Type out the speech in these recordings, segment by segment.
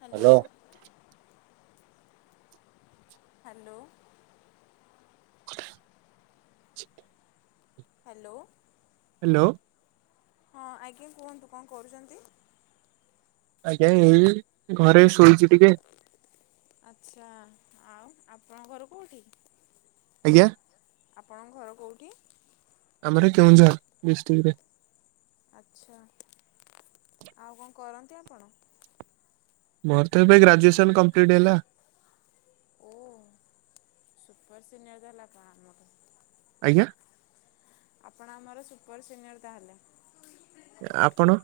Hello hello. Hello [unintelligible] hello hello ହଁ ଆଜ୍ଞା କୁହନ୍ତୁ, କଣ କରୁଛନ୍ତି? ଆଜ୍ଞା, ଏଇ ଘରେ ଶୋଇଛି ଟିକେ। ଆଛା, ଆଉ ଆପଣଙ୍କ ଘର କୋଉଠି? ଆଜ୍ଞା। ଆପଣଙ୍କ ଘର କୋଉଠି? ଆମର କେଉଁଝର ଡିଷ୍ଟ୍ରିକ୍ଟ ରେ। ଆଛା, ଆଉ କଣ କରନ୍ତି ଆପଣ? ମୋର ତ ଏବେ ଗ୍ରାଜୁଏସନ କମ୍ପ୍ଲିଟ୍ ହେଲା। ଓହ ସୁପର ସିିନିୟର ତାହେଲେ ଆପଣ ଆମଠୁ। ଆଜ୍ଞା। ଆପଣ ଆମର ସୁପର ସିନିୟର ତାହେଲେ। ଆପଣ?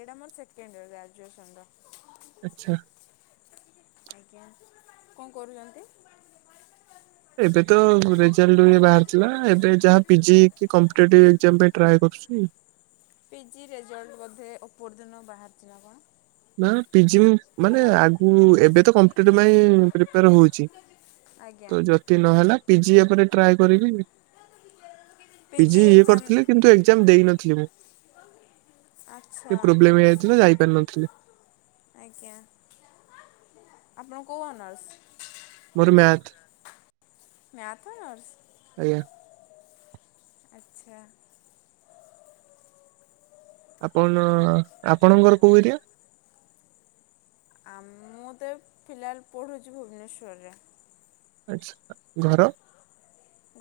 ଏଇଟା ମୋର ସେକେଣ୍ଡ ଇୟର ଗ୍ରାଜୁଏସନ ର। ଆଛା। ଆଜ୍ଞା କଣ କରୁଛନ୍ତି? ଏବେ ତ ରେଜଲ୍ଟଏ ବାହାରିଥିଲା ଏବେ ଯାହା ପିଜି କି କମ୍ ଏଠି ଏକଜାମ ପାଇଁ ଟ୍ରାଏ କରୁଛି। ପିଜି ରେଜଲ୍ଟ ବୋଧେ ଉପର ଦିନ ବାହାରିଥିଲା କଣ? ନା ପିଜି ମାନେ ଆଗୁ ଏବେ ତ କମ୍ପୁଟର ପାଇଁ ପ୍ରିପେୟାର ହଉଛି। ଆଜ୍ଞା ତ ଯଦି ନହେଲା ପିଜି ଉପରେ ଟ୍ରାଏ କରିବି। [unintelligible] ପିଜି ଇଏ ଏକ୍ଜାମ କରିଥିଲେ କିନ୍ତୁ ଏକ୍ଜାମ ଦେଇନଥିଲି ମୁଁ। ଆଚ୍ଛା ଟିକେ ପ୍ରୋବ୍ଲେମ ହେଇଯାଇଥିଲା ଯାଇପାରିନଥିଲି। ଆଜ୍ଞା। ଆପଣ କୋଉଁ ଅନର୍ସ? ମୋର ମ୍ୟାଥ୍। Math honours? [unintelligible] ଆଚ୍ଛା। ଆପଣ ଆପଣଙ୍କର କୋଉ ଏରିଆ? ଆ ମୁଁ ତ ଫିଲାଲ୍ ପଢ଼ୁଚି ଭୁବନେଶ୍ୱରରେ। ଆଚ୍ଛା। ଘର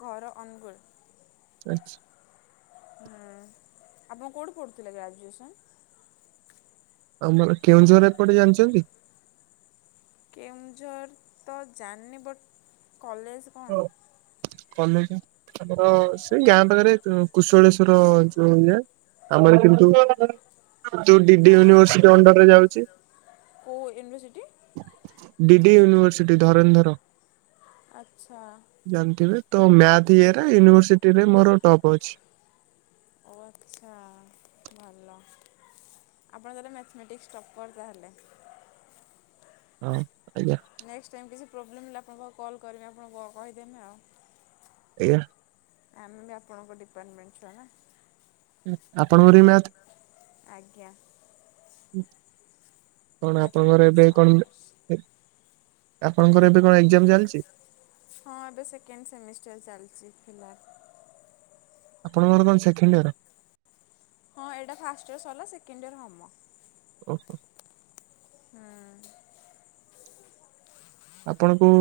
ଘର ଅନୁଗୁଳ। [unintelligible] ହୁଁ, ଆପଣ କୋଉଠି ପଢ଼ୁଥିଲେ ଗ୍ରାଜୁଏସନ୍? ଆମର କେଉଁଝର ଏପଟେ ଜାଣିଚନ୍ତି? କେଉଁଝର ତ ଜାଣିନି ବଟ୍ କଲେଜ୍ [unintelligible] କଲେଜ ଘର ସେଇ ଗାଁ ପାଖରେ କୁଶଳେଶ୍ଵର ଯୋଉ ଇଏ। ଆମର। [unintelligible] ଯୋଉ ଡିଡି ନା ୟୁନିଭରସିଟି ଆମର ଅଣ୍ଡରରେ ଯାଉଚି। କେଉଁ ୟୁନିଭର୍ସିଟି ଡିଡି ୟୁନିଭର୍ସିଟି ଧରଣୀଧର। ଆଚ୍ଛା। ଜାଣିଥିବେ। ତ ମ୍ୟାଥ ଇଏ ରେ ୟୁନିଭର୍ସିଟିରେ ମୋର ଟପ୍ ଅଛି। ଓ ଆଚ୍ଛା ଭଲ। ଆପଣ ତାହାଲେ ମ୍ୟାଥମେଟିକ୍ସ ଟପର୍ ତାହେଲେ। ହଁ ଆଜ୍ଞା। ନେକ୍ସଟ୍ ଟାଇମ୍ କିଛି ପ୍ରୋବ୍ଲେମ୍ ହେଲେ ଆପଣ ପାଖକୁ କଲ୍ କରିବି ଆପଣ କହିଦେମେ ଆଉ। [unintelligible] ଆମେ ବି ଆପଣଙ୍କ ଡିପାର୍ଟମେଣ୍ଟ ଛୁଆ ନା। ଆପଣଙ୍କର ବି ମ୍ୟାଥ? ଆଜ୍ଞା। କଣ ଆପଣଙ୍କର ମ୍ୟାଥମେଟିକ୍ସ ଏବେ ଅନର୍ସ କଣ ଆପଣଙ୍କର ଏବେ କଣ ଏକ୍ଜାମ୍ ଚାଲିଚି? ହଁ ଏବେ ସେକେଣ୍ଡ ସେମିଷ୍ଟର ଚାଲିଚି ଫିଲାଲ୍। ଆପଣଙ୍କର କଣ ସେକେଣ୍ଡ୍ ଇୟର୍? ହଁ ଏଇଟା ଫାଷ୍ଟ ଇୟର ସରିଲା ସେକେଣ୍ଡ୍ ଇୟର ହମ। [inaudible] ହୁଁ। ଆପଣ କୋଉ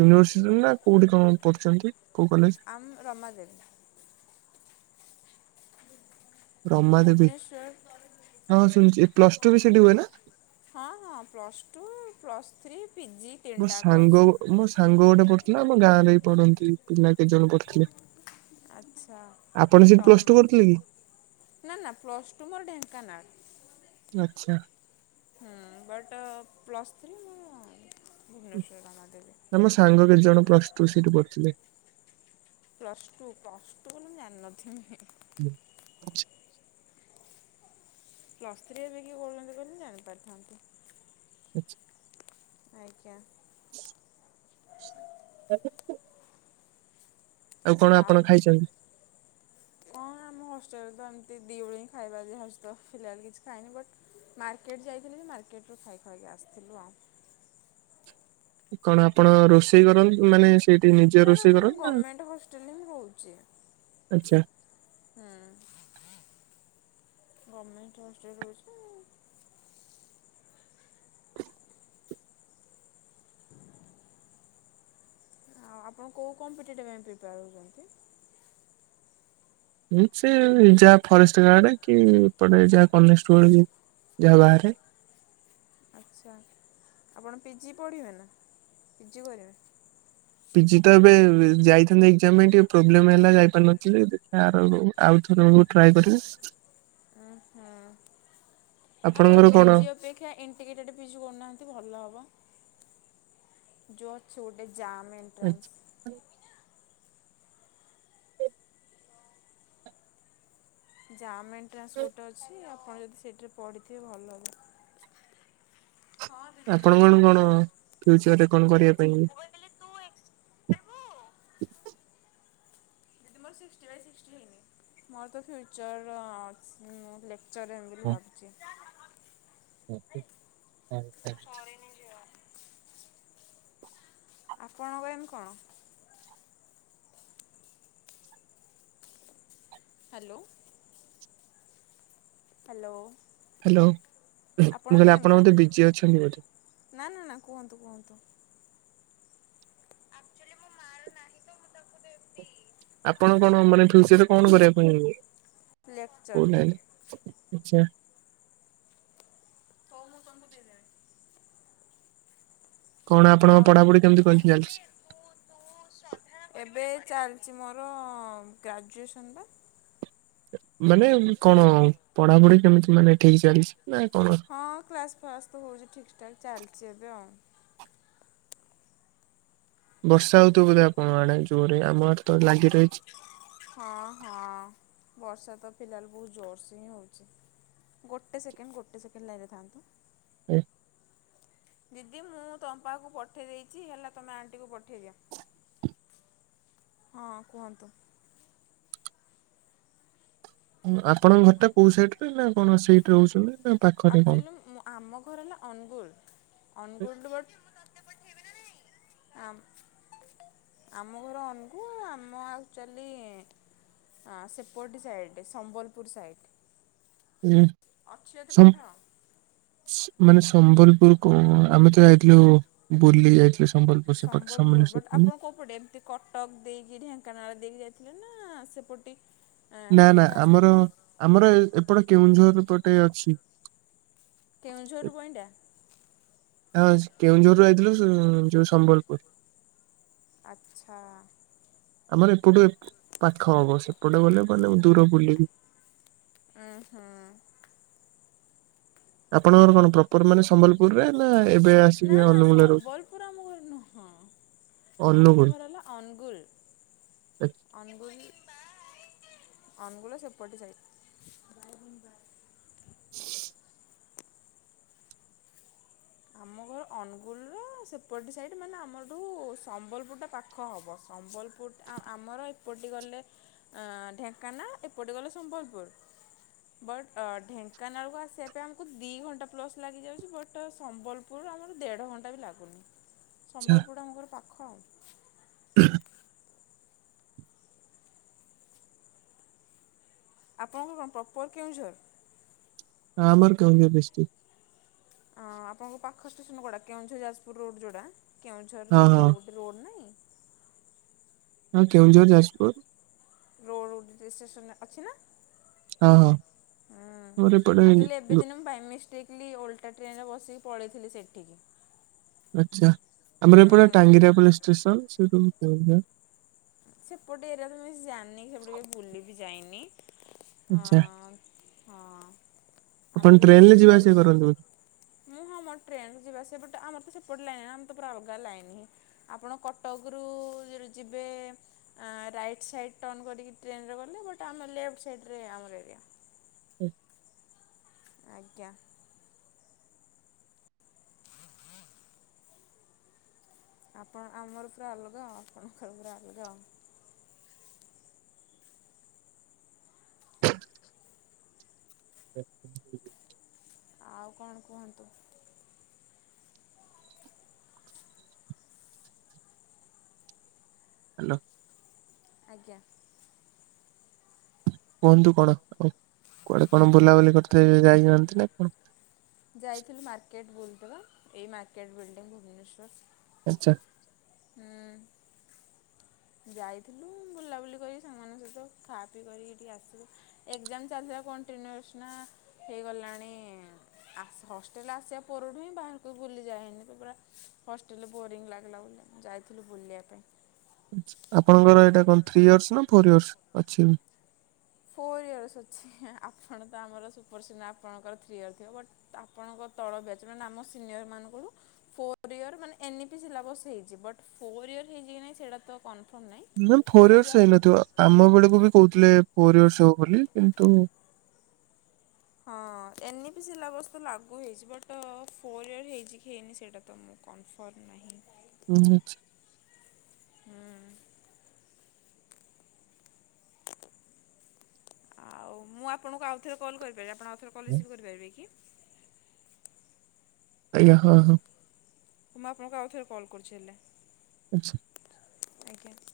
ୟୁନିଭର୍ସିଟିରେ ନା କୋଉଠି କଣ ପଢ଼ୁଛନ୍ତି କୋଉ କଲେଜ୍? ଆମ ରମା ଦେବୀ। ରମାଦେବୀ ଭୁବନେଶ୍ୱର। ହଁ ଶୁଣିଛି ପ୍ଲସ ଟୁ ବି ସେଠି ହୁଏ ନା? ହଁ ହଁ plus two, plus three, PG ମୋ ସାଙ୍ଗ ମୋ ସାଙ୍ଗ ଗୋଟେ ପଢୁଥିଲା। ଆମ ଗାଁରେ ବି ପଢନ୍ତି ପିଲା କେତେ ଜଣ ପଢୁଥିଲେ। ଆଚ୍ଛା ଆପଣ ସେଠି ରମ୍ ପ୍ଲସ ଟୁ କରୁଥିଲେ କି? ନା ନା ପ୍ଲସ୍ ଟୁ ମୋର ଢେଙ୍କାନାଳ। ଆଚ୍ଛା। ହୁଁ। ବଟ୍ ପ୍ଲସ୍ ଥ୍ରୀ ମୁଁ ଭୁବନେଶ୍ୱର ରମା ଦେବୀ। ମୋ ସାଙ୍ଗ କେତେ ଜଣ ପ୍ଲସ ଟୁ ସେଇଠି କରୁଥିଲେ। ପ୍ଲସ୍ ଟୁ ପ୍ଲସ୍ ଟୁ ମୁଁ ଜାନି ନଥିମି। [inaudible] ପ୍ଲସ୍ ଥ୍ରୀ ଏବେ କିଏ କରୁଛନ୍ତି କହିଲେ ମୁଁ ଜାଣିପାରିଥାନ୍ତି। ଆଚ୍ଛା ଆଜ୍ଞା। [unintelligible] ଆଉ କଣ ଆପଣ ଖାଇଛନ୍ତି? କଁ ଆମ ହଷ୍ଟେଲରେ ତ ଏମିତି ଦି ଓଳି ହଁ ଖାଇବା ଦିଆହୋଉଛି ତ ଫିଲହାଲ କିଛି ଖାଇନି ବଟ୍ ମାର୍କେଟ ଯାଇଥିଲି ଯେ ମାର୍କେଟରୁୁ ଖାଇ ଖୁଆକି ଆସିଥିଲୁ ଆଉ। କଣ ଆପଣ ରୋଷେଇ କରନ୍ତ ମାନେ ସେଇଠି ନିଜେ ନା ନା ରୋଷେଇ ମୁଁ କରନ୍ତି ନା ଗଭର୍ଣ୍ଣମେଣ୍ଟ ହଷ୍ଟେଲରେ ହିଁ ରହୁଛି ଆଚ୍ଛା। ହୁଁ ଗମେଣ୍ଟ ହଷ୍ଟଲରେ ରହୁଛି ଆଉ ଆପଣ କେଉଁ କମ୍ପିଟେଟିଭ୍ ପାଇଁ ପ୍ରିପେୟାର ହେଉଛନ୍ତି? ସେ ଯାହା ଫରେଷ୍ଟ ଗାର୍ଡ କି ଏପଟେ ଯାହା କନେଷ୍ଟବଳ କି ଯାହା ବାହାରେ। ଆଚ୍ଛା ଆପଣ ପି ଜି ପଢ଼ିବେ ନା ପି ଜି କରିବେ? ପିଜି ତ ଏବେ ଯାଇଥାନ୍ତି ଏଗ୍କ୍ଜାମ ପାଇଁ ଟିକେ ପ୍ରୋବ୍ଲେମ ହେଲା ଯାଇପାରିନଥିଲି ଦେଖିବା ଆର ଆଉଥର ବେଳକୁ ଟ୍ରାଏ କରିବି। ଓହୋ। ଆପଣ ଆପଣଙ୍କର ପି କଣ ଜି ଅପେକ୍ଷା ଇଣ୍ଟିଗ୍ରେଟେଡ଼୍ ପିଜି କରୁନାହାନ୍ତି ଭଲ ହବ। ଯୋଉ ଅଛି ଗୋଟେ ଜାମ ଏଣ୍ଟ୍ରାନ୍ସ ଜାମ୍ ଏଣ୍ଟ୍ରାନ୍ସ ଗୋଟେ ଅଛି ଆପଣ ଯଦି ସେଇଠିରେ ପଢ଼ିଥିବେ ଭଲ ହେବ। ହଁ ଦିଦି କୁହ। ଫ୍ୟୁଚର ରେ କଣ କରିବା ପାଇଁ ମୁଁ କହିଲି ତୁ ଏକ୍ସ ନେବୁ? ମୋର ସିକଷ୍ଟୀ ବାଇ ସିକଷ୍ଟୀ ମୋର ତ ଫ୍ୟୁଚର ଚର୍ ରେ ହେମିବୋଲି ଭାବୁଛି। ଓ ଆଁ ସରିନି ଝିଅ। ଆପଣଙ୍କ ଏମ କଣ? ହ୍ୟାଲୋ। ହ୍ୟାଲୋ। ହ୍ୟାଲୋ ମୁଁ ଆପଣଙ୍କ କହିଲି ଏମ୍ ଆପଣ କଣ? ବୋଧେ ବିଜି ଅଛନ୍ତି ବୋଧେ। ନା ନା ନା କୁହନ୍ତୁ କୁହନ୍ତୁ। ଆକ୍ଚୁଆଲି ମୁଁ ମାର ନାହିଁ ତ ମୁଁ ତାକୁ ଦେବି। ଆପଣ କଣ ମାନେ ଫ୍ୟୁଚରରେ କଣ କରିବା ପାଇଁ ତାକୁ ଲେକ୍ଚର୍। କହୁନାହାନ୍ତି? ଆଛା। କହୁନ କଣ ପାଇଁ କେଜାଣି। କଣ ଆପଣଙ୍କ ଆଉ ପାଢାପଢି କେମିତି କଣ ଯେ ଚାଲିଛି? ତୁ ତୁ ଏବେ ଚାଲିଛି ମୋର ଗ୍ରାଜୁଏସନ ପା। ମାନେ କଣ ପଢାପଢି କେମିତି ମାନେ ଠିକ ଚାଲିଛି ନା କଣ? ହଁ କ୍ଲାସ୍ ଫ୍ଲାସ ତ ହେଉଛି ଠିକ୍ ଠାକ୍ ଚାଲିଛି ଏବେ ଆଉ। ବର୍ଷା ହୋଉଥିବ ବୋଧେ ଆପଣଙ୍କ ଆଡେ ଜୋରରେ ଆମ ଆଡ଼େ ତ ଲାଗି ରହିଛି। ହଁ ହଁ ବର୍ଷା ତ ଫିଲହାଲ ବହୁତ ଜୋରସେ ହିଁ ହୋଉଛି। ଗୋଟେ ସେକେଣ୍ଡ ଗୋଟେ ସେକେଣ୍ଡ ଲାଇନରେ ଥାନ୍ତୁ। ହୁଁ। ଦିଦି ମୁଁ ତମ ପାଖକୁ ପଠେଇ ଦେଇଛି ହେଲା ତମେ ଆଣ୍ଟିକୁ ପଠେଇଦିଅ। ହଁ କୁହନ୍ତୁ? ହଁ ଆପଣଙ୍କ ଘରଟା କୋଉ ସାଇଟରେ ନା କଣ ସେଇଠି ରହୁଛନ୍ତି ନା? ପାଖରେ କଣ? ଆକଚୁଆଲି ଆମ ଘର ହେଲା ଅନୁଗୁଳ ଅନୁଗୁଳରୁ ବଟ ଆମ ଆମ ଘର ଅନୁଗୁଳ। ଆମ ଆକ୍ଚୁଆଲି ହଁ ସେପଟ ସାଇଡରେ ସମ୍ବଲପୁର ସାଇଟ। ହୁଁ ସମ ପଠାଅ। ମାନେ ସମ୍ବଲପୁର କଣ ଆମେ ତ ଯାଇଥିଲୁ ବୁଲି ଯାଇଥିଲୁ ସମ୍ବଲପୁର। ସେପଟେ ସମ୍ବଲପୁର ସମଲେଶ୍ୱର ବଟ ତମେ ଆପଣ କୋଉ ପଟେ? କଟକ ଦେଇକି ଢେଙ୍କାନାଳ ଦେଇକି ଯାଇଥିଲେ ନା ସେପଟେ? ନା ନା କୋଉପଟେ ଆସିଥିଲେ ଆମର ଆମର ଏପଟ କେଉଁଝର ପଟେ ଅଛି। କେଉଁଝର ରୁ ବଇଣ୍ଡା? ହାଁ କେଉଁଝର ରୁ ଯାଇଥିଲୁ ଯଉ ସମ୍ବଲପୁର ଆଚ୍ଛା। ଆମର ଏପଟୁ ପାଖ ହବ ସେପଟେ ଗଲେ ମାନେ ଦୂର ବୁଲିକି ଆଁ ହାଁ। ଆପଣଙ୍କର କଣ ପ୍ର ପ୍ରପର ମାନେ ସମ୍ବଲପୁରରେ ନା ଏବେ ନା ଆସିକି ନା ଅନୁଗୁଳ ରହୁ ସମ୍ବଲପୁର ଆମ ଘର ନୁହଁ। ଆମ ଘର ହେଲା ଅନୁଗୁଳ, ଅନୁଗୁଳ ଅନୁଗୁଳ ର ସେପଟ ସାଇଟ। [unintelligible] ଆମ ଘର ଅନୁଗୁଳର ସେପଟ ସାଇଡ ମାନେ ଆମରଠୁ ସମ୍ବଲପୁରଟା ପାଖ। ପାଖ ହବ ସମ୍ବଲପୁର ଆମର ଏପଟି ଗଲେ ଆ ଢେଙ୍କାନାଳ ଏପଟେ ଗଲେ ସମ୍ବଲପୁର ବଟ୍ ଢେଙ୍କାନାଳକୁ ଆସିବା ପାଇଁ ଆମକୁ ଦି ଘଣ୍ଟା ପ୍ଲସ୍ ଲାଗିଯାଉଛି ବଟ ସମ୍ବଲପୁର ଆମର ଦେଢ଼ ଘଣ୍ଟା ବି ଲାଗୁନି ଆଚ୍ଛା ସମ୍ବଲପୁରଟା ଆମ ଘର ପାଖ ଆଉ। [unintelligible] ଆପଣଙ୍କ କଣ ପ୍ରପର କେଉଁଝର? ହଁ ଆମର କେଉଁଝର ଡିସଟିକ। ଆଁ ଆପଣଙ୍କ ପାଖ ଷ୍ଟେସନ କଉଟା କେଉଁଝର ଯାଜପୁର ରୋଡ ଜଉଟା କେଉଁଝର ହଁ କୋ ହଁ ରୋଡ ନାହିଁ, ହଁ କେଉଁଝର ଯାଜପୁର, ରୋଡ ଗୋଟେ ଷ୍ଟେସନ ଅଛି ନା? ହଁ ହଁ ହୁଁ ଆମର ଆକଚୁଆଲି ଏପଟେ ଏବେ ଦିନ ମୁଁ ବାଇମିସଟେକଲି ଓ ଲଟା ଟ୍ରେନରେ ବସିକି ପଳେଇଥିଲି ସେଠିକି, ଆଚ୍ଛା। ଆମର ଏପଟେ ହୁଁ। ଟାଙ୍ଗରିଆ ପୋଲିସ୍ ଷ୍ଟେସନ୍ ସେଇଠୁ ସେପଟେ ଏରିଆ ତ ମୁଁ ଜାଣିନି ସେପଟେ ବୁଲି ବିି ଯାଇନି ଆଚ୍ଛା ଅଁ ହଁ ଆପଣ ଆମର ଜଣେ ଟ୍ରେନ ରେ ଯିବା ସୁପର୍ ଆସିବା ସି କରନ୍ତି ବୋଧେ ମୁଁ ହଁ ମୋ ଟ୍ରେନରେ ଯିବା ଆସିବା ବଟ୍ ଆମର ତ ସେପଟ ଲାଇନ ଆମ ତ ପୁରା ଅଲଗା ଲାଇନି। ଆପଣ କଟକରୁ ଯେ ଯିବେ ଆ ରାଇଟ୍ ସାଇଡ଼୍ ଟର୍ଣ୍ଣ କରିକି ଟ୍ରେନ ରେ ଗଲେ ବଟ୍ ଆମର ଲେଫ୍ଟ ସାଇଡରେ ଆମର ଏରିଆ। ହୁଁ। ଆଜ୍ଞା। ଆପଣ ଆମର ପୁରା ଅଲଗା ଆପଣଙ୍କର ପୁରା ଅଲଗା ଆଉ। [inaudible] ଆଉ କଣ କୁହନ୍ତୁ? ହ୍ୟାଲୋ ଆଜ୍ଞା! କୁହନ୍ତୁ କଣ ଆଉ କୁଆଡେ କଣ ବୁଲାବୁଲି କରିଥିବେ ଯାଇନାହାନ୍ତି ନା କଣ? ଯାଇଥିଲୁ ମାର୍କେଟ ବୁଲତେ ପା ଏଇ ମାର୍କେଟ ବିଲଡିଙ୍ଗ ଭୁବନେଶ୍ଵର। ଆଚ୍ଛା! ହୁଁ। ଯାଇଥିଲି ବୁଲାବୁଲି କରି ସାଙ୍ଗ ମାନଙ୍କ ସହିତ ଖା ପିଇ କରିକି ଟିକେ ଆସିଲି। ଏକ୍ସାମ ଚାଲିିଥିଲା କଣ୍ଟିନ୍ୟୁଅସ୍ ନା ହେଇଗଲାଣି ଆ ହଷ୍ଟେଲ ଆସିବା ପରୁୁଠୁ ହିଁ ବାହାରକୁ ବୁଲିଯାଏନି ତ ପୁରା ହଷ୍ଟେଲରେ ବୋରିଂ ଲାଗିଲା ବୋଲି ଯାଇଥିଲୁ ବୁଲିବା ପାଇଁ, ଆଚ୍ଛା! ଆପଣଙ୍କର ଏଇଟା କଣ ଥ୍ରୀ ଇୟର୍ସ ନା ଫୋର୍ ଇୟର୍ସ ଅଛି? ଫୋର୍ ଇୟର୍ସ ଅଛି, ଆପଣ ତ ଆମର ସୁପରସିନିୟର ଆପଣଙ୍କର ଥ୍ରୀ ଇୟର୍ ଥିବ ବଟ୍ ଆପଣଙ୍କ ତଳ ବ୍ୟାଚ ମାନେ ଆମ ସିନିୟର ମାନଙ୍କରୁ ଫୋର୍ ୟର ମାନେ ଏନି ବି ସିଲାବସ୍ ହେଇଚି ବଟ ଫୋର୍ ୟର୍ ହେଇଛି କି ନାଇଁ ସେଇଟା ତ କନଫର୍ମ ନାଇ ନା ଫୋର ଇୟର୍ସ ହେଇନଥିବ ଆମ ବେଳକୁ ବି କହୁଥିଲେ ଫୋର୍ ଇୟର୍ସ ହବ ବୋଲି କିନ୍ତୁ ହଁ, ଏନି ବି ସିଲ ବସ ତ ଲାଗୁ ହେଇଛି ବଟ୍ ଫୋର୍ ଇୟର ହେଇଛି କି ହେଇନି ସେଇଟା ତ ମୁଁ କନଫର୍ମ ନାହିଁ। [inaudible] ହଁ, ଆଉ ମୁଁ ଆପଣଙ୍କୁ ଆଉଥରେ କଲ୍ କରିପାରିବି ଆପଣ ଆଉଥରେ କଲ୍ ରିସିଭ୍ କରିପାରିବେ କି? ଆଜ୍ଞା। ହଁ, ହଁ, ମୁଁ ଆପଣଙ୍କୁ ଆଉଥରେ କଲ୍ କରୁଛି ହେଲେ [inaudible] [unintelligible] ଆଜ୍ଞା।